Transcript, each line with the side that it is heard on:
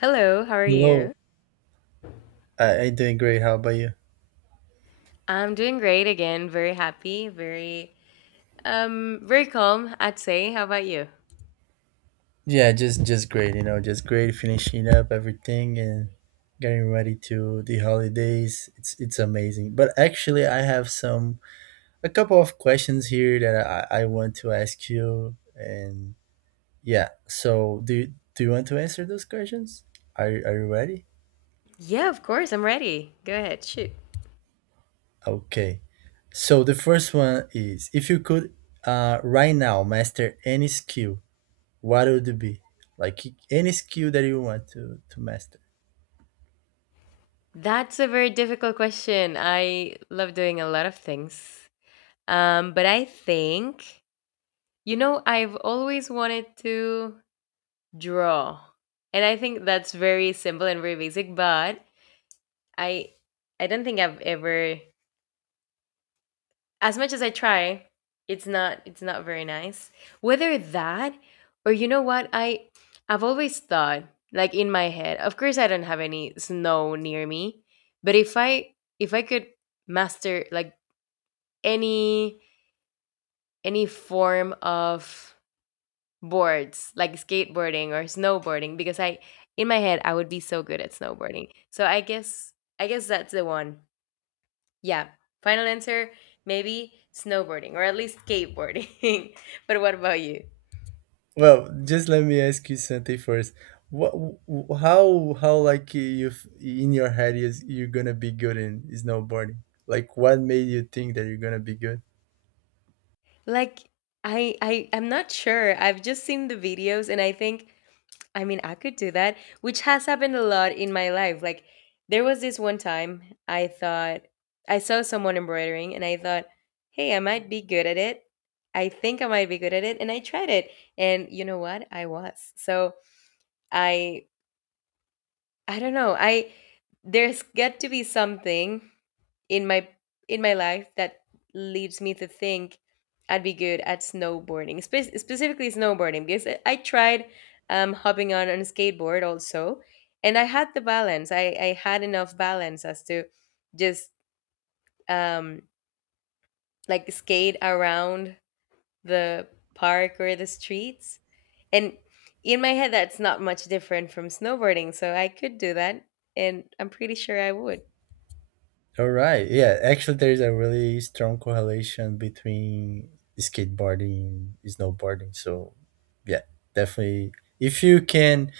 left: Hello, how are
right: Hello.
left: you?
right: I doing great. How about you?
left: I'm doing great again. Very happy, very very calm, I'd say. How about you?
right: Yeah, just great. You know, just great. Finishing up everything and getting ready to the holidays. It's amazing. But actually, I have some a couple of questions here that I want to ask you. And yeah, so do you want to answer those questions? Are you ready?
left: Yeah, of course, I'm ready. Go ahead, shoot.
right: Okay. So the first one is if you could right now master any skill, what would it be? Like any skill that you want to master.
left: That's a very difficult question. I love doing a lot of things. But I think you know, I've always wanted to draw. And I think that's very simple and very basic, but I don't think I've ever, as much as I try, it's not very nice. Whether that, or you know what, I I've always thought, like, in my head. Of course I don't have any snow near me, but if I could master, like, any any form of boards, like skateboarding or snowboarding, because I, in my head, I would be so good at snowboarding. So I guess that's the one. Yeah, final answer, maybe snowboarding or at least skateboarding. But what about you?
right: Well, just let me ask you something first. What, how like in your head is you're gonna be good in snowboarding? Like, what made you think that you're gonna be good?
left: Like, I'm not sure. I've just seen the videos and I think, I mean, I could do that, which has happened a lot in my life. Like, there was this one time I thought, I saw someone embroidering, and I thought, "Hey, I might be good at it." I think I might be good at it, and I tried it. And you know what? I was. So, I I don't know. I There's got to be something in my life that leads me to think I'd be good at snowboarding, specifically snowboarding, because I tried hopping on a skateboard also, and I had the balance. I had enough balance as to just um, like skate around the park or the streets. And in my head, that's not much different from snowboarding, so I could do that, and I'm pretty sure I would.
right: All right. Yeah, actually, there's a really strong correlation between skateboarding and snowboarding. So, yeah, definitely. If you can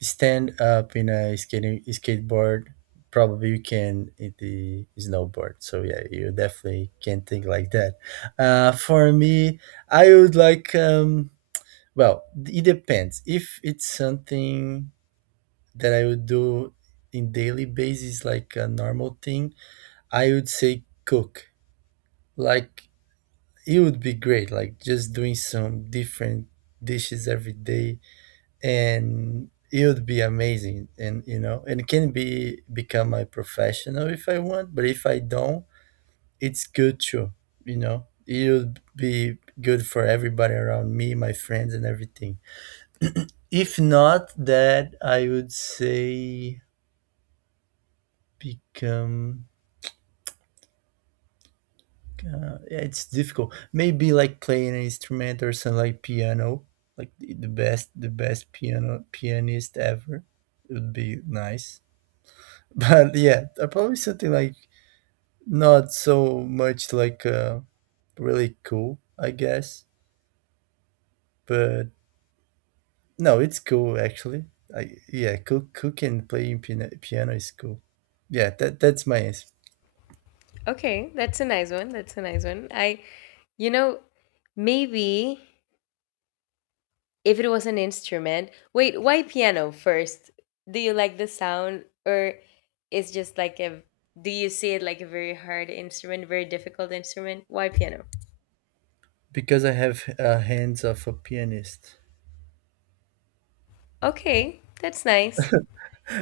right: stand up in a skating skateboard, probably you can in the snowboard. So, yeah, you definitely can think like that. For me, I would like, well, it depends. If it's something that I would do in daily basis, like a normal thing, I would say cook. Like, it would be great, like just doing some different dishes every day, and it would be amazing, and you know, and it can be become my professional if I want, but if I don't, it's good too, you know. It would be good for everybody around me, my friends and everything. If not that, I would say become. Yeah, it's difficult. Maybe like playing an instrument or something like piano, like the best piano pianist ever. It would be nice. But yeah, probably something like not so much like really cool, I guess. But no, it's cool actually. I, yeah, cook and playing piano, is cool. Yeah, that's my answer
left: Okay, that's a nice one. That's a nice one. I You know, maybe if it was an instrument. Wait, why piano first? Do you like the sound, or it's just like a, do you see it like a very hard instrument, very difficult instrument? Why piano?
right: because I have hands of a pianist.
left: Okay, that's nice.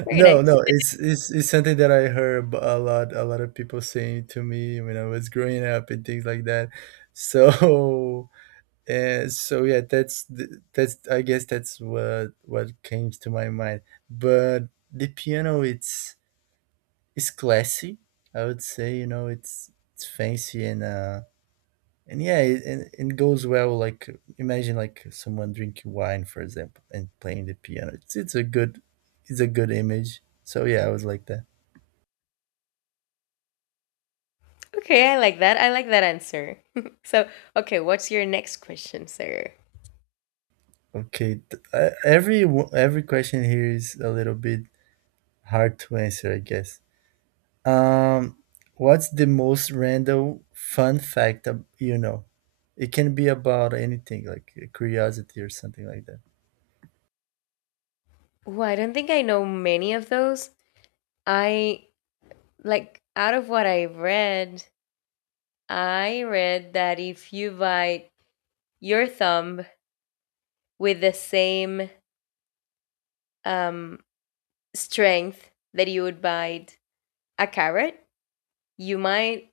left: Very
right: No, no,
left: nice.
right: it's something that I heard a lot of people saying to me when I was growing up and things like that. So and so yeah, that's, I guess that's what came to my mind. But the piano, it's classy, I would say, you know, it's fancy and yeah, and it goes well, like imagine like someone drinking wine for example and playing the piano. It's a good it's a good image. So yeah, I was like that.
left: Okay, I like that. I like that answer. So, okay, what's your next question, Sarah?
right: Okay, every every question here is a little bit hard to answer, I guess. Um, what's the most random fun fact you know? It can be about anything, like a curiosity or something like that.
left: Well, I don't think I know many of those. I Like, out of what I read that if you buy your thumb with the same um, strength that you would bite a carrot, you might,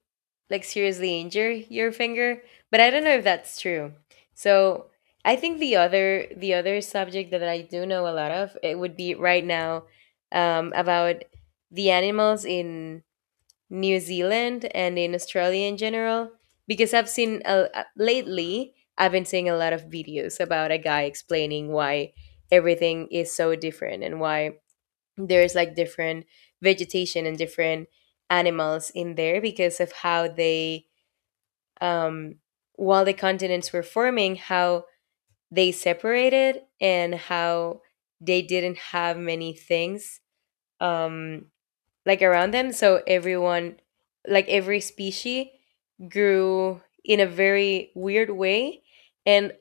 left: like, seriously injure your finger. But I don't know if that's true. So I think the other, subject that I do know a lot of, it would be right now about the animals in New Zealand and in Australia in general, because I've seen a, lately I've been seeing a lot of videos about a guy explaining why everything is so different and why there's, like, different vegetation and different animals in there because of how they um while the continents were forming, how they separated, and how they didn't have many things um like around them. So everyone, like every species, grew in a very weird way. And,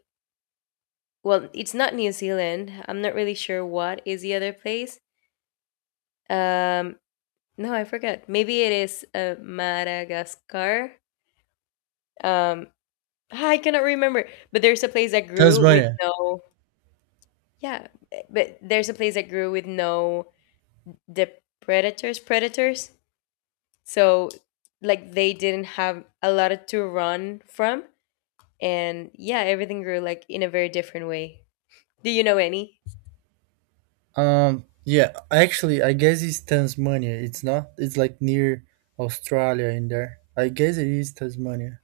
left: well, it's not New Zealand. I'm not really sure what is the other place. Um, no, I forgot. Maybe it is Madagascar. Um, ah, I cannot remember. But there's a place that grew with
right: Tasmania.
left: no. Yeah, but there's a place that grew with no, the predators, so, like, they didn't have a lot to run from, and, yeah, everything grew like in a very different way. Do you know any?
right: Yeah, actually, I guess it's Tasmania. It's not. It's like near Australia in there. I guess it is Tasmania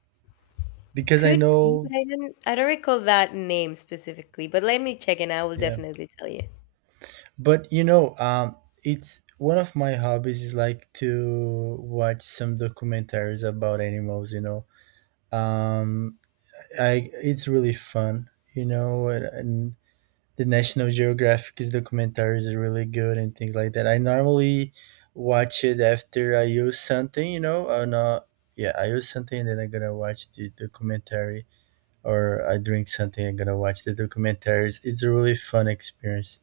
right: because I
left: Could be, but
right: know.
left: I don't recall that name specifically, but let me check and I will
right: Yeah.
left: definitely tell you.
right: But you know, it's one of my hobbies is like to watch some documentaries about animals. You know, um, I, it's really fun. You know, and the National Geographic's documentaries are really good and things like that. I normally watch it after I use something. You know, or not. Yeah, I use something, and then I'm gonna watch the documentary, or I drink something, I gonna watch the documentaries. It's a really fun experience.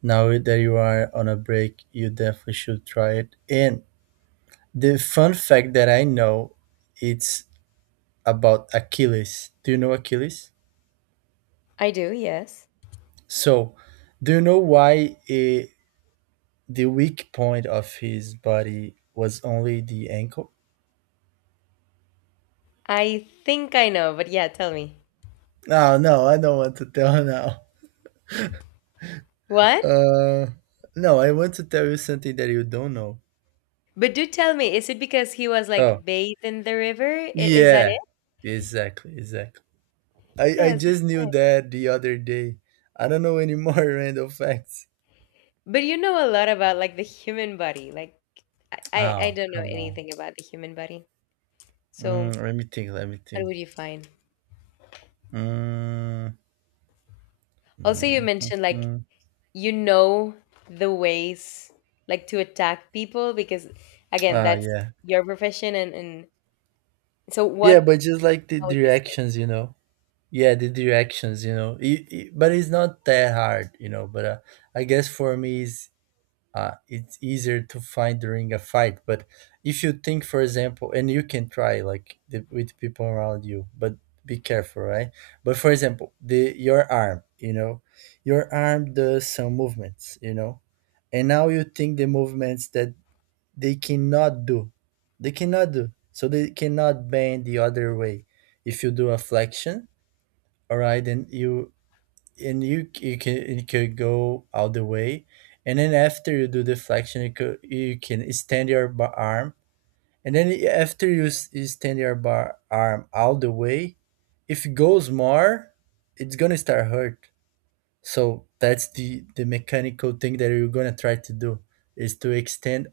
right: Now that you are on a break, you definitely should try it. And the fun fact that I know, it's about Achilles. Do you know Achilles?
left: I do, yes.
right: So, do you know why the weak point of his body was only the ankle?
left: I think I know, but yeah, tell me.
right: No, no, I don't want to tell now.
left: What?
right: Uh, no, I want to tell you something that you don't know.
left: But do tell me, is it because he was,
right: Oh,
left: like, bathed in the river? Is that
right: yeah,
left: it?
right: exactly, exactly. I
left: Yes.
right: just knew that the other day. I don't know any more random facts.
left: But you know a lot about, like, the human body, like, I
right: Oh,
left: don't know
right: come on.
left: anything about the human body, so
right: Mm, let me think. Let me
left: what
right: think.
left: would you find?
right: Mm,
left: Also, you
right: mm, mm,
left: mentioned, like,
right: mm.
left: you know, the ways, like, to attack people, because, again,
right: Ah,
left: that's
right: yeah,
left: your profession, and so
right: yeah,
left: what,
right: but just like the
left: how would you say?
right: directions, you know. Yeah, the directions, you know. But it's not that hard, you know. But I guess for me, it's. It's easier to find during a fight. But if you think, for example, and you can try like with people around you, but be careful, right? But for example, the your arm, you know, your arm does some movements, you know, and now you think the movements that they cannot do, they cannot do, so they cannot bend the other way. If you do a flexion, all right, then you you can you could go all the way, and then after you do the flexion, you can extend your bar arm. And then after extend your bar arm all the way, if it goes more, it's gonna start hurt. So that's the mechanical thing that you're gonna try to do is to extend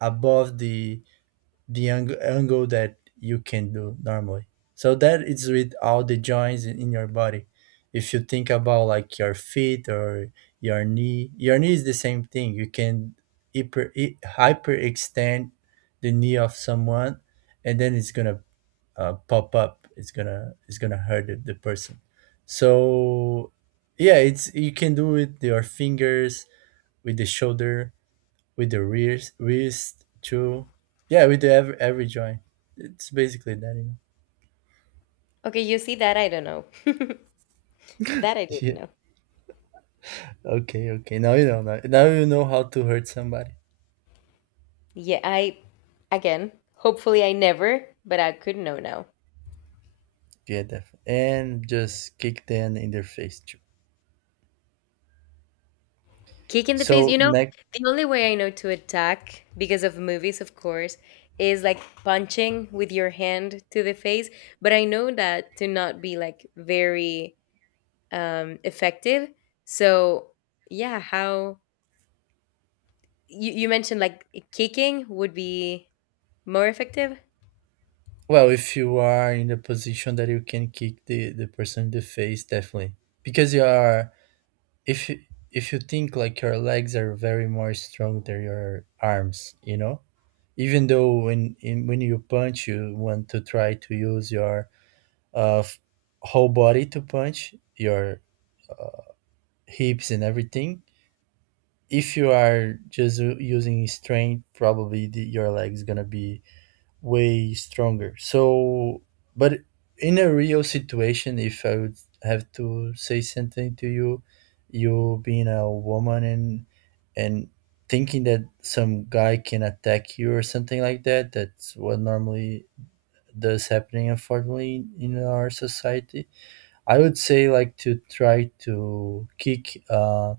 right: above the angle that you can do normally. So that is with all the joints in your body. If you think about like your feet or your knee is the same thing. You can hyperextend the knee of someone, and then it's gonna pop up. It's gonna hurt the person. So yeah, it's, you can do it with your fingers, with the shoulder, with the wrist too. Yeah, with the every joint. It's basically that, you know.
left: Okay, you see, that I don't know. That I didn't
right: Yeah.
left: know.
right: Okay. Okay. Now you know. Now you know how to hurt somebody.
left: Yeah, I again, hopefully I never, but I could know now.
right: Yeah, definitely. And just kick them in their face too.
left: Kick in the face,
right: So
left: you know.
right: next,
left: The only way I know to attack, because of movies of course, is like punching with your hand to the face, but I know that to not be like very effective. So, yeah, how, you mentioned, like, kicking would be more effective.
right: well, if you are in the position that you can kick the person in the face, definitely, because you are, if you, if you think like your legs are very more strong than your arms, you know, even though when you punch you want to try to use your uh, f- whole body to punch your uh, hips and everything. If you are just using strength, probably your legs gonna be way stronger. So, but in a real situation, if I would have to say something to you, you being a woman, and thinking that some guy can attack you or something like that, that's what normally does happening unfortunately in our society. I would say like to try to kick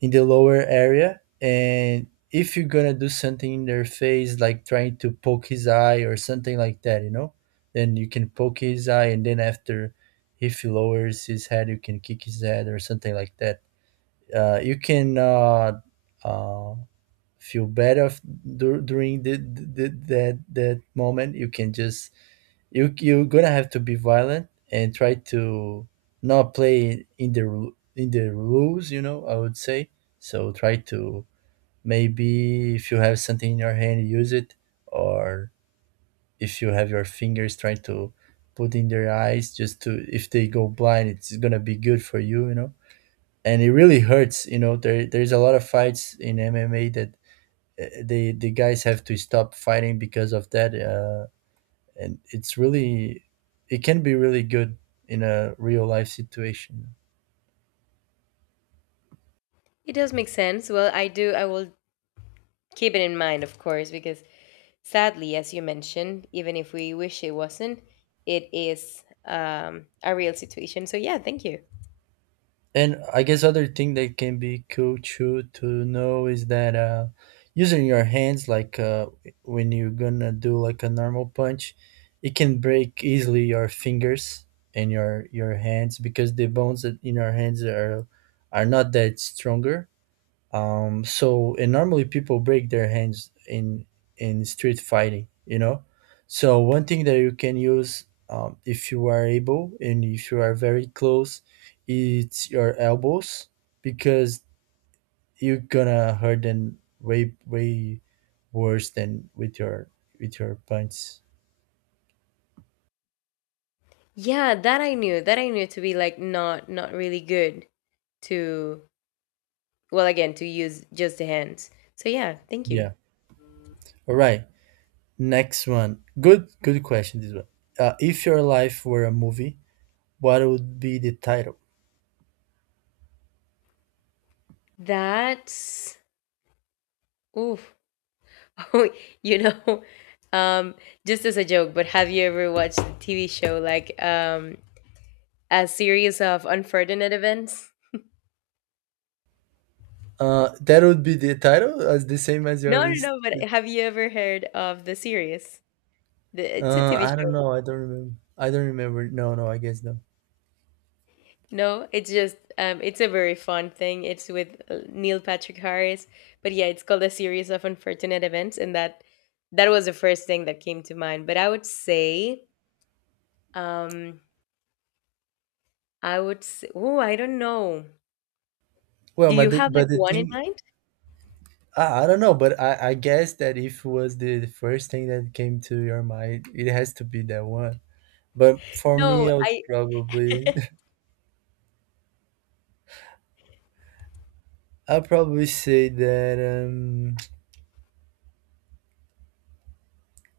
right: in the lower area, and if you're gonna do something in their face, like trying to poke his eye or something like that, you know, then you can poke his eye, and then after, if he lowers his head, you can kick his head or something like that. Uh, you can uh, uh, feel better during that that moment, you can just, you're gonna have to be violent and try to not play in the in the rules, you know, I would say. So try to, maybe if you have something in your hand, use it, or if you have your fingers, try to put in their eyes, just to, if they go blind, it's gonna be good for you, you know. And it really hurts, you know. There's a lot of fights in MMA that the guys have to stop fighting because of that. And it's really, it can be really good in a real life situation.
left: It does make sense. Well, I do. I will keep it in mind, of course, because, sadly, as you mentioned, even if we wish it wasn't, it is, a real situation. So yeah, thank you.
right: And I guess other thing that can be cool too to know is that using your hands like when you're gonna do like a normal punch, it can break easily your fingers and your hands, because the bones that in our hands are not that stronger. So and normally people break their hands in street fighting, you know. So one thing that you can use, if you are able and if you are very close, it's your elbows, because you're gonna hurt them way worse than with your punches.
left: Yeah, that I knew. That I knew to be like, not really good to, well, again, to use just the hands. So yeah, thank you.
right: Yeah. All right. Next one. Good question. This one. If your life were a movie, what would be the title?
left: That's, oof. You know, um, just as a joke, but have you ever watched the TV show, like, A Series of Unfortunate Events?
right: That would be the title as the same as your
left: No, no,
right: list.
left: no. But have you ever heard of the series? The, it's a TV
right: I don't
left: show.
right: know. I don't remember. I don't remember. No, no. I guess no.
left: No, it's just, it's a very fun thing. It's with Neil Patrick Harris, but yeah, it's called A Series of Unfortunate Events, and that, that was the first thing that came to mind. But um, I would say, oh, I don't know.
right: Well,
left: Do you have like
right: but the
left: one in
right: thing,
left: mind?
right: I don't know. But I guess that if it was the first thing that came to your mind, it has to be that one. But for
left: No,
right: me, I would
left: I
right: probably, I'll probably say that.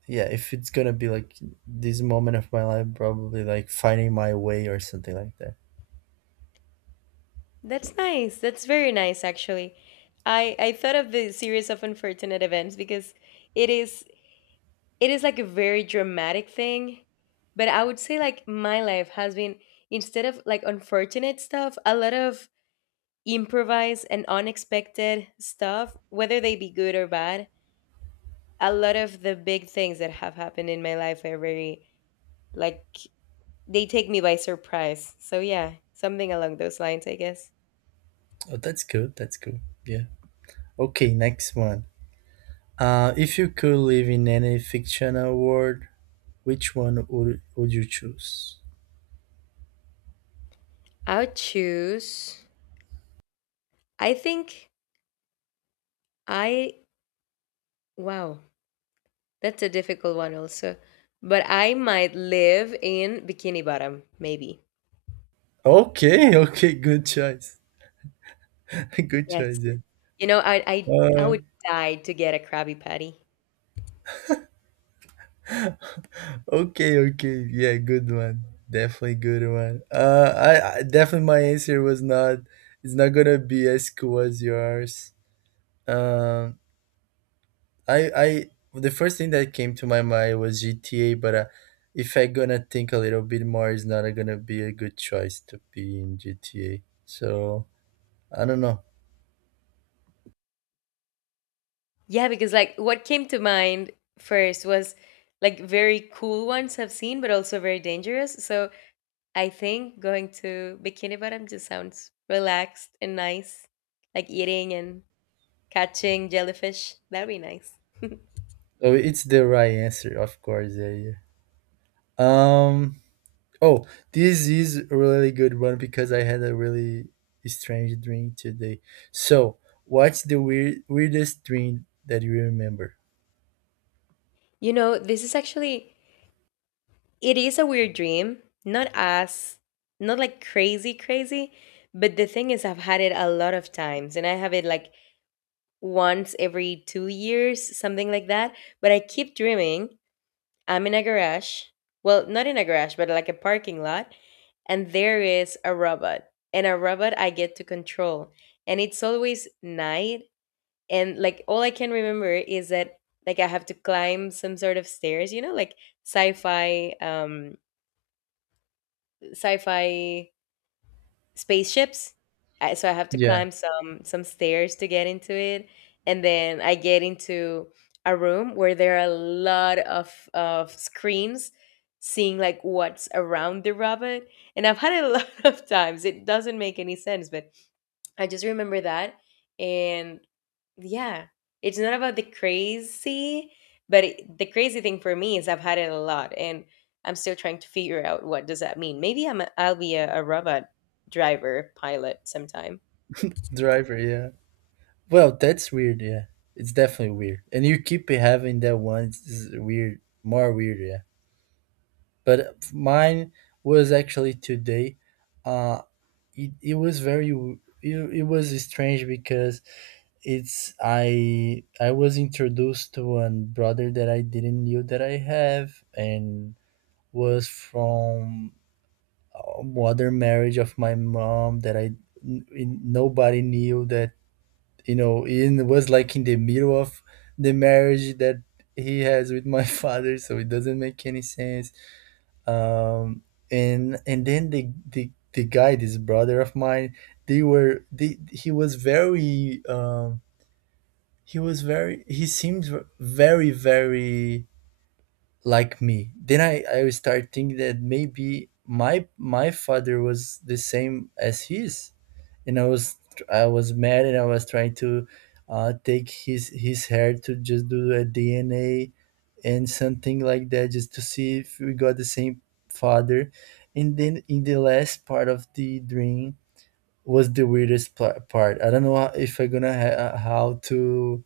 right: Yeah, if it's gonna be like this moment of my life, probably like finding my way or something like that.
left: That's nice. That's very nice, actually. I thought of the series of Unfortunate Events because it is it is like a very dramatic thing, but I would say like my life has been, instead of like unfortunate stuff, a lot of improvised and unexpected stuff, whether they be good or bad. A lot of the big things that have happened in my life are very, like, they take me by surprise. So yeah, something along those lines, I guess.
right: Oh, that's good. That's good. Yeah. Okay, next one. If you could live in any fictional world, which one would you choose?
left: I would choose. I think. I Wow, that's a difficult one also. But I might live in Bikini Bottom, maybe.
right: Okay, okay, good choice. Good
left: Yes.
right: choice, yeah.
left: You know, I
right: Uh,
left: would die to get a Krabby Patty.
right: okay, okay, yeah, good one. Definitely good one. I definitely, my answer was not. It's not gonna be as cool as yours. Um, the first thing that came to my mind was GTA, but if I gonna think a little bit more, it's not gonna be a good choice to be in GTA. So I don't know.
left: Yeah, because like what came to mind first was, like, very cool ones I've seen, but also very dangerous. So I think going to Bikini Bottom just sounds relaxed and nice, like eating and catching jellyfish. That'd be nice.
right: Oh, it's the right answer, of course. Yeah, yeah. Um. Oh, this is a really good one because I had a really strange dream today. So, what's the weirdest dream that you remember?
left: You know, this is actually, it is a weird dream, not as, not like crazy crazy, but the thing is I've had it a lot of times, and I have it like once every two years, something like that, but I keep dreaming I'm in a garage. Well, not in a garage, but like a parking lot, and there is a robot. And a robot I get to control. And it's always night, and like all I can remember is that, like, I have to climb some sort of stairs, you know, like sci-fi sci-fi spaceships. So I have to
right: Yeah,
left: climb some stairs to get into it, and then I get into a room where there are a lot of screens, seeing like what's around the robot. And I've had it a lot of times. It doesn't make any sense, but I just remember that, and yeah. It's not about the crazy, but it, the crazy thing for me is I've had it a lot, and I'm still trying to figure out what does that mean. Maybe I'm a, I'll be a robot driver pilot sometime.
right: driver. Yeah. Well, that's weird. Yeah, it's definitely weird, and you keep having that one. It's weird, more weird. Yeah, but mine was actually today. Uh, it was very it was strange because it's I was introduced to a brother that I didn't knew that I have, and was from other marriage of my mom that I nobody knew that, you know, in was like in the middle of the marriage that he has with my father, so it doesn't make any sense. um and then the guy, this brother of mine, they were they he was very he was very, he seems very like me. Then I start thinking that maybe my father was the same as his. And I was mad, and I was trying to take his hair to just do a DNA and something like that, just to see if we got the same father. And then in the last part of the dream was the weirdest part. I don't know if I'm gonna how to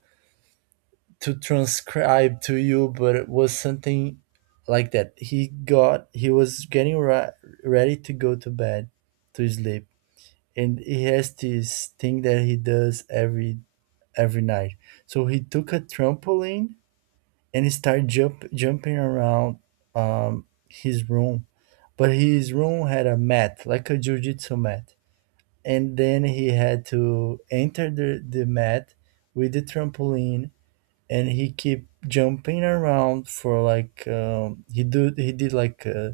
right: transcribe to you, but it was something like that. He was getting ready to go to bed to sleep, and he has this thing that he does every night. So he took a trampoline and he started jumping around his room, but his room had a mat like a jujitsu mat, and then he had to enter the mat with the trampoline, and he keep jumping around for like he did like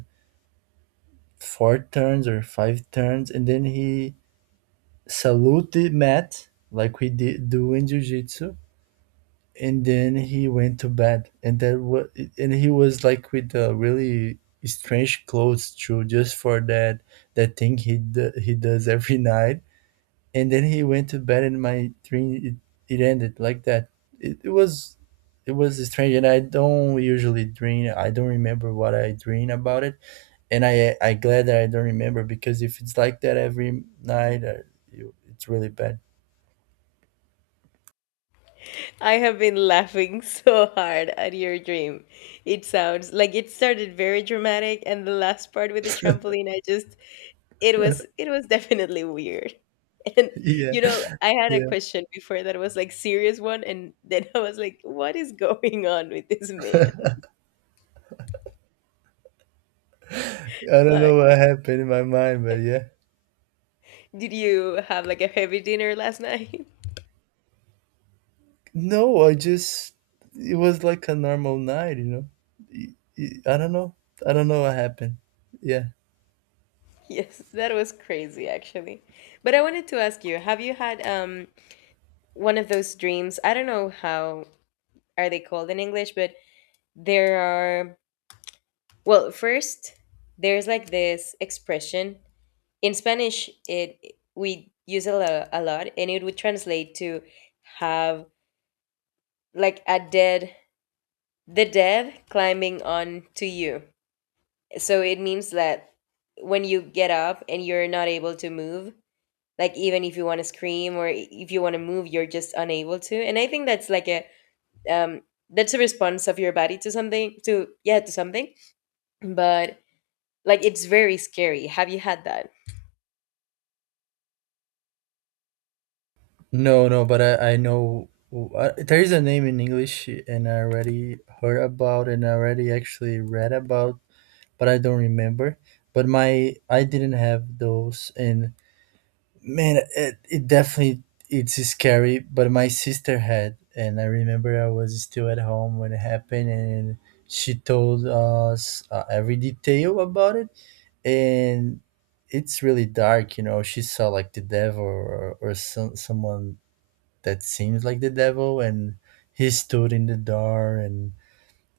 right: four turns or five turns, and then he salute the mat like we did do in jiu-jitsu, and then he went to bed, and that was... And he was like with really strange clothes too, just for that thing he does every night. And then he went to bed, and my dream, it ended like that. it, it was it was strange, and I don't usually dream. I don't remember what I dream about it, and I glad that I don't remember, because if it's like that every night, it's really bad.
left: I have been laughing so hard at your dream. It sounds like it started very dramatic, and the last part with the trampoline, I just, it was definitely weird. And
right: Yeah,
left: you know, I had a
right: yeah,
left: question before that was like serious one, and then I was like, what is going on with this man?
right: I don't
left: Uh,
right: know what happened in my mind, but yeah.
left: did you have like a heavy dinner last night?
right: No, I just... it was like a normal night. I don't know. I don't know what happened. Yeah.
left: Yes, that was crazy actually. But I wanted to ask you, have you had one of those dreams? I don't know how are they called in English, but there are, well, first, there's like this expression in Spanish, it we use a lot, and it would translate to, have like a dead, the dead climbing on to you. So it means that when you get up and you're not able to move, like even if you want to scream, or if you want to move, you're just unable to. And I think that's like a um that's a response of your body to something, to, yeah, to something. But like it's very scary. Have you had that?
right: No, no, but I know, there is a name in English, and I already heard about, and I already actually read about, but I don't remember. But my I didn't have those, and man, it definitely, it's scary. But my sister had, and I remember I was still at home when it happened, and she told us every detail about it. And it's really dark, you know, she saw like the devil, or someone that seems like the devil. And he stood in the door and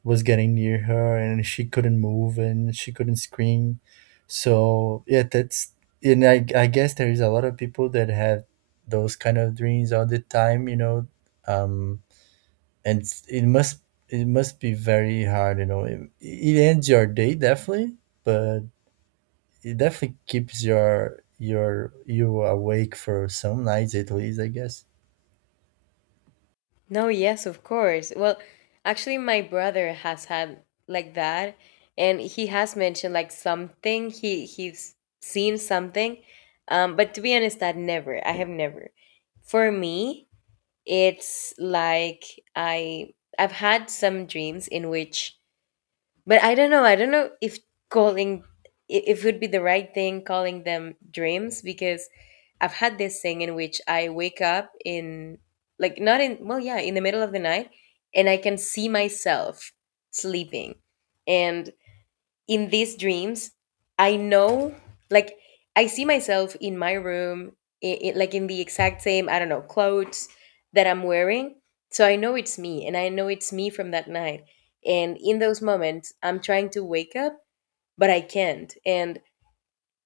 right: was getting near her, and she couldn't move and she couldn't scream. So yeah, that's... And I guess there is a lot of people that have those kind of dreams all the time, you know. um and it must be very hard, you know. It ends your day, definitely. But it definitely keeps your you awake for some nights at least, I guess.
left: No, yes, of course. Well, actually my brother has had like that and he has mentioned like something he's seen something but to be honest that never I have never for me. It's like I I've had some dreams in which but I don't know if calling if it would be the right thing calling them dreams because I've had this thing in which I wake up in like not in well yeah, in the middle of the night and I can see myself sleeping. And in these dreams I know, like I see myself in my room it, like in the exact same I don't know clothes that I'm wearing, so I know it's me and I know it's me from that night. And in those moments I'm trying to wake up but I can't. And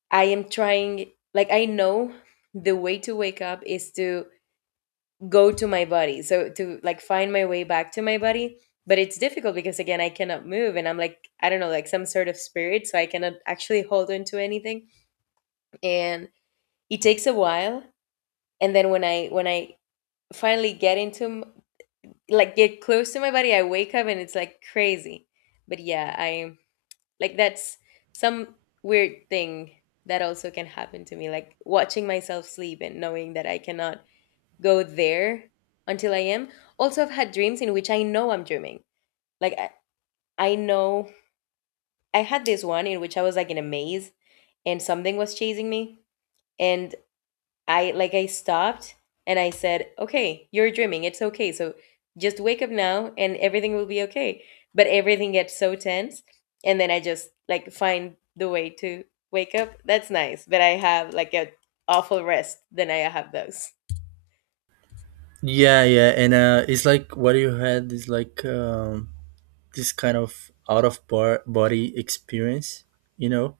left: I am trying, like I know the way to wake up is to go to my body, so to like find my way back to my body, but it's difficult because again I cannot move and I'm like I don't know, like some sort of spirit, so I cannot actually hold on to anything. And it takes a while, and then when I finally get into like get close to my body I wake up and it's like crazy. But yeah, I like that's some weird thing that also can happen to me, like watching myself sleep and knowing that I cannot go there until I am. Also, I've had dreams in which I know I'm dreaming. Like, I, I know I had this one in which I was like in a maze and something was chasing me. And I, like, I stopped and I said, okay, you're dreaming. It's okay. So just wake up now and everything will be okay. But everything gets so tense. And then I just like find the way to wake up. That's nice. But I have like a awful rest. Then I have those.
right: Yeah, yeah, and it's like what you had is like this kind of out of body experience, you know.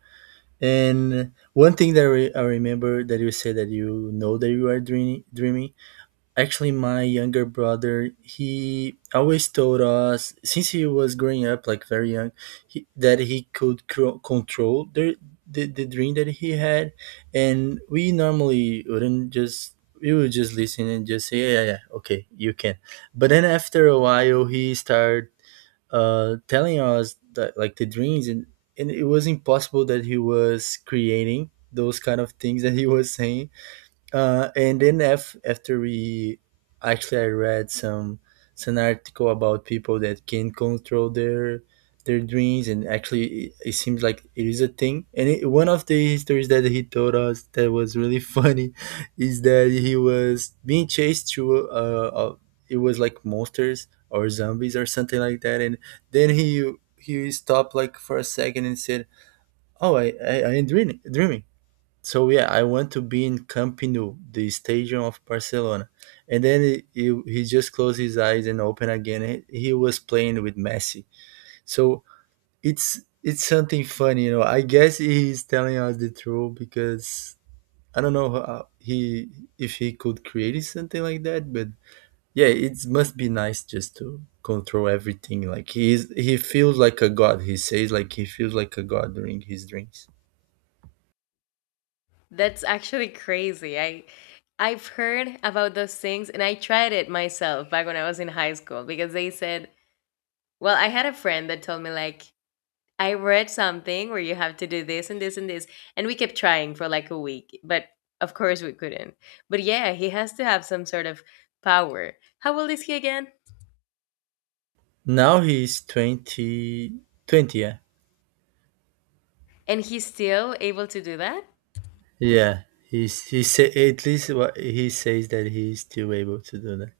right: And one thing that I remember that you said that you know that you are dreaming, actually my younger brother, he always told us since he was growing up, like very young, that he could control the dream that he had. And we normally wouldn't just we would just listen and just say yeah, yeah, yeah, okay, you can. But then after a while he started telling us that, like, the dreams, and it was impossible that he was creating those kind of things that he was saying. And then after, we... actually I read some article about people that can control their dreams, and actually it seems like it is a thing. And one of the histories that he told us that was really funny is that he was being chased through it was like monsters or zombies or something like that. And then he stopped like for a second and said, oh, I am dreaming. So yeah, I want to be in Camp Nou, the stadium of Barcelona. And then he just closed his eyes and opened again. He was playing with Messi. So it's something funny, you know. I guess he's telling us the truth because I don't know how he if he could create something like that, but yeah, it must be nice just to control everything. He feels like a god. He says like he feels like a god during his dreams.
left: That's actually crazy. I've heard about those things and I tried it myself back when I was in high school because they said, well, I had a friend that told me like I read something where you have to do this and this and this, and we kept trying for like a week, but of course we couldn't. But yeah, he has to have some sort of power. How old is he again?
right: Now he's 20. Yeah.
left: And he's still able to do that?
right: Yeah, he say, at least what he says, that he's still able to do that.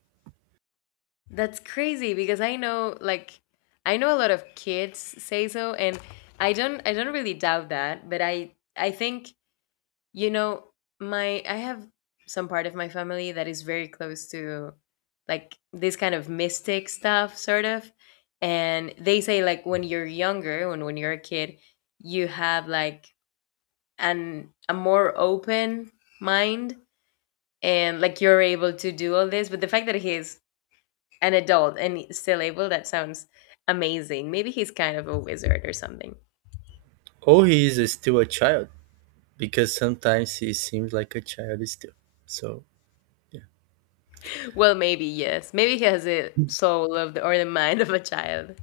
left: That's crazy because I know, like I know a lot of kids say so, and I don't really doubt that, but I think, you know, my I have some part of my family that is very close to like this kind of mystic stuff sort of, and they say like when you're younger, when you're a kid, you have like an a more open mind and like you're able to do all this, but the fact that he's an adult and still able, that sounds amazing. Maybe he's kind of a wizard or something.
right: Or he is still a child, because sometimes he seems like a child still. So...
left: Well, maybe yes, maybe he has a soul of the or the mind of a child.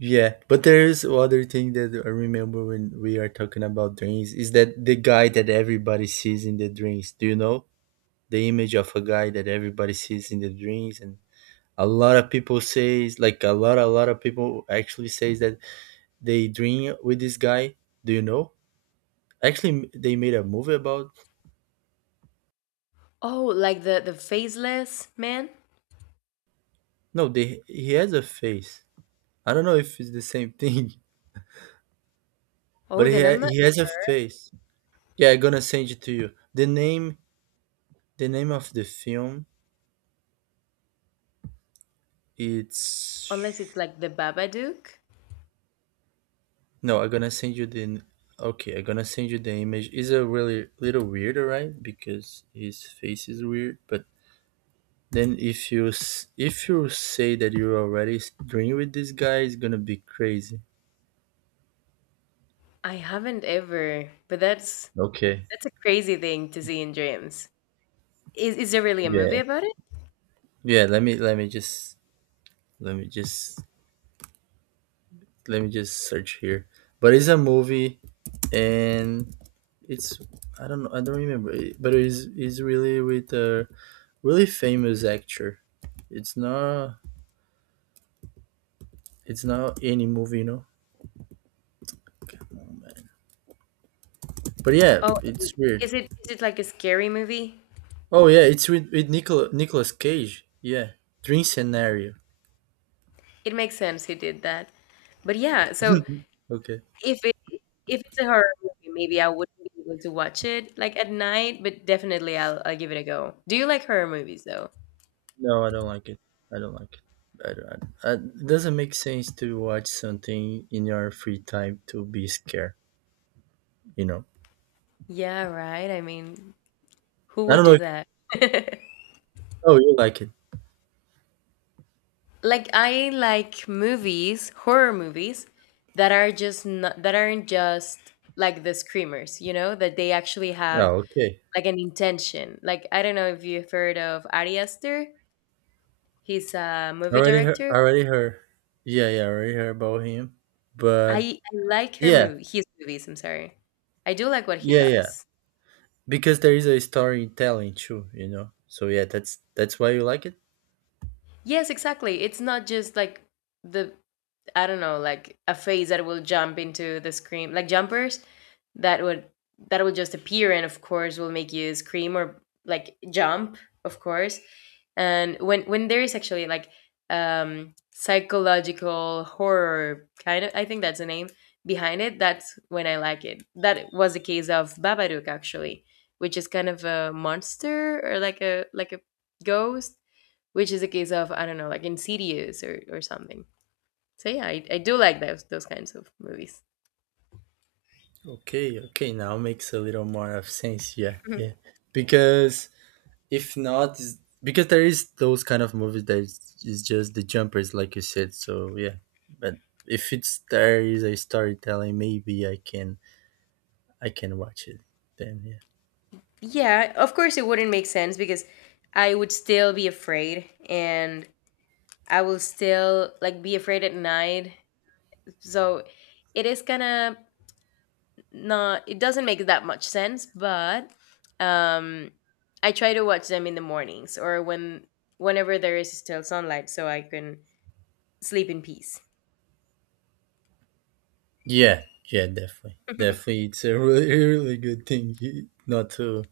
right: Yeah, but there is other thing that I remember when we are talking about dreams is that the guy that everybody sees in the dreams. Do you know the image of a guy that everybody sees in the dreams, and a lot of people says, like, a lot of people actually says that they dream with this guy. Do you know? Actually, they made a movie about...
left: Oh, like the faceless man.
right: No, they he has a face. I don't know if it's the same thing, but
left: Oh, then I'm not.
right: he has a face. Yeah, I'm gonna send it to you. The name of the film, it's...
left: Unless it's like the Babadook.
right: No. I'm gonna send you the Okay, I'm gonna send you the image. It's a really little weird, alright? Because his face is weird. But then if you say that you're already dreaming with this guy, it's gonna be crazy.
left: I haven't ever, but
right: Okay.
left: that's a crazy thing to see in dreams. Is there really a movie
right: Yeah.
left: about it?
right: Yeah. Let me just Let me just search here. But it's a movie, and it's I don't know, I don't remember but it's really with a really famous actor. It's not it's not any movie, you know. Come on, man. But yeah,
left: Oh,
right: it's weird.
left: is it, is it like a scary movie?
right: Oh yeah, it's with Nicolas Cage. Yeah, Dream Scenario.
left: It makes sense he did that. But yeah, so
right: Okay.
left: if If it's a horror movie, maybe I wouldn't be able to watch it like at night, but definitely I'll give it a go. Do you like horror movies though?
right: No, I don't like it. I don't like it. I don't, I- It doesn't make sense to watch something in your free time to be scared. You know.
left: Yeah, right. I mean, who
right: I
left: would
right: don't
left: do
right: know.
left: that?
right: Oh, you like it?
left: Like I like movies, horror movies that are just not that aren't just like the screamers, you know, that they actually have
right: Oh, okay.
left: like an intention. Like I don't know if you've heard of Ari Aster. He's a movie
right: Already heard.
left: director.
right: Already heard. Yeah, yeah. Already heard about him. But
left: I like her
right: yeah,
left: movie his movies, I'm sorry. I do like what he
right: yeah, yeah.
left: does.
right: Because there is a storytelling too, you know. So yeah, that's why you like it.
left: Yes, exactly. It's not just like the I don't know, like a face that will jump into the scream, like jumpers that would that will just appear and of course will make you scream or like jump, of course. And when there is actually like psychological horror kind of I think that's the name behind it, that's when I like it. That was the case of Babadook actually, which is kind of a monster or like a ghost, which is a case of I don't know, like Insidious or something. So yeah, I do like those kinds of movies.
right: Okay, okay. Now makes a little more of sense. Yeah,
left: Mhm.
right: yeah. Because if not, because there is those kind of movies is just the jumpers, like you said. So yeah, but if it's there is a storytelling, maybe I can watch it. Then yeah.
left: Yeah, of course it wouldn't make sense because I would still be afraid and I will still like be afraid at night. So it is kind of not it doesn't make that much sense, but um I try to watch them in the mornings or when whenever there is still sunlight so I can sleep in peace.
right: Yeah, yeah, definitely, definitely. It's a really, really good thing not to.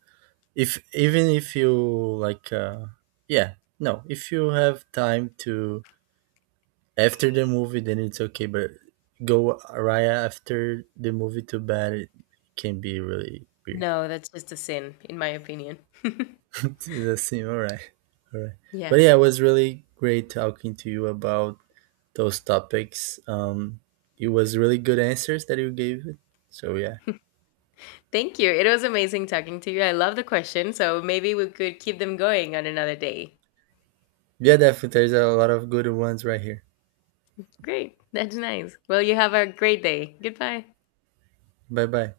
right: If Even if you like, yeah, no, if you have time to after the movie, then it's okay. But go right after the movie to bed, it can be really weird.
left: No, that's just a sin in my opinion.
right: It seem all right, all right.
left: Yeah.
right: But yeah, it was really great talking to you about those topics. It was really good answers that you gave. It. So yeah.
left: Thank you. It was amazing talking to you. I love the question. So maybe we could keep them going on another day.
right: Yeah, definitely. There's a lot of good ones right here.
left: Great. That's nice. Well, you have a great day. Goodbye.
right: Bye bye.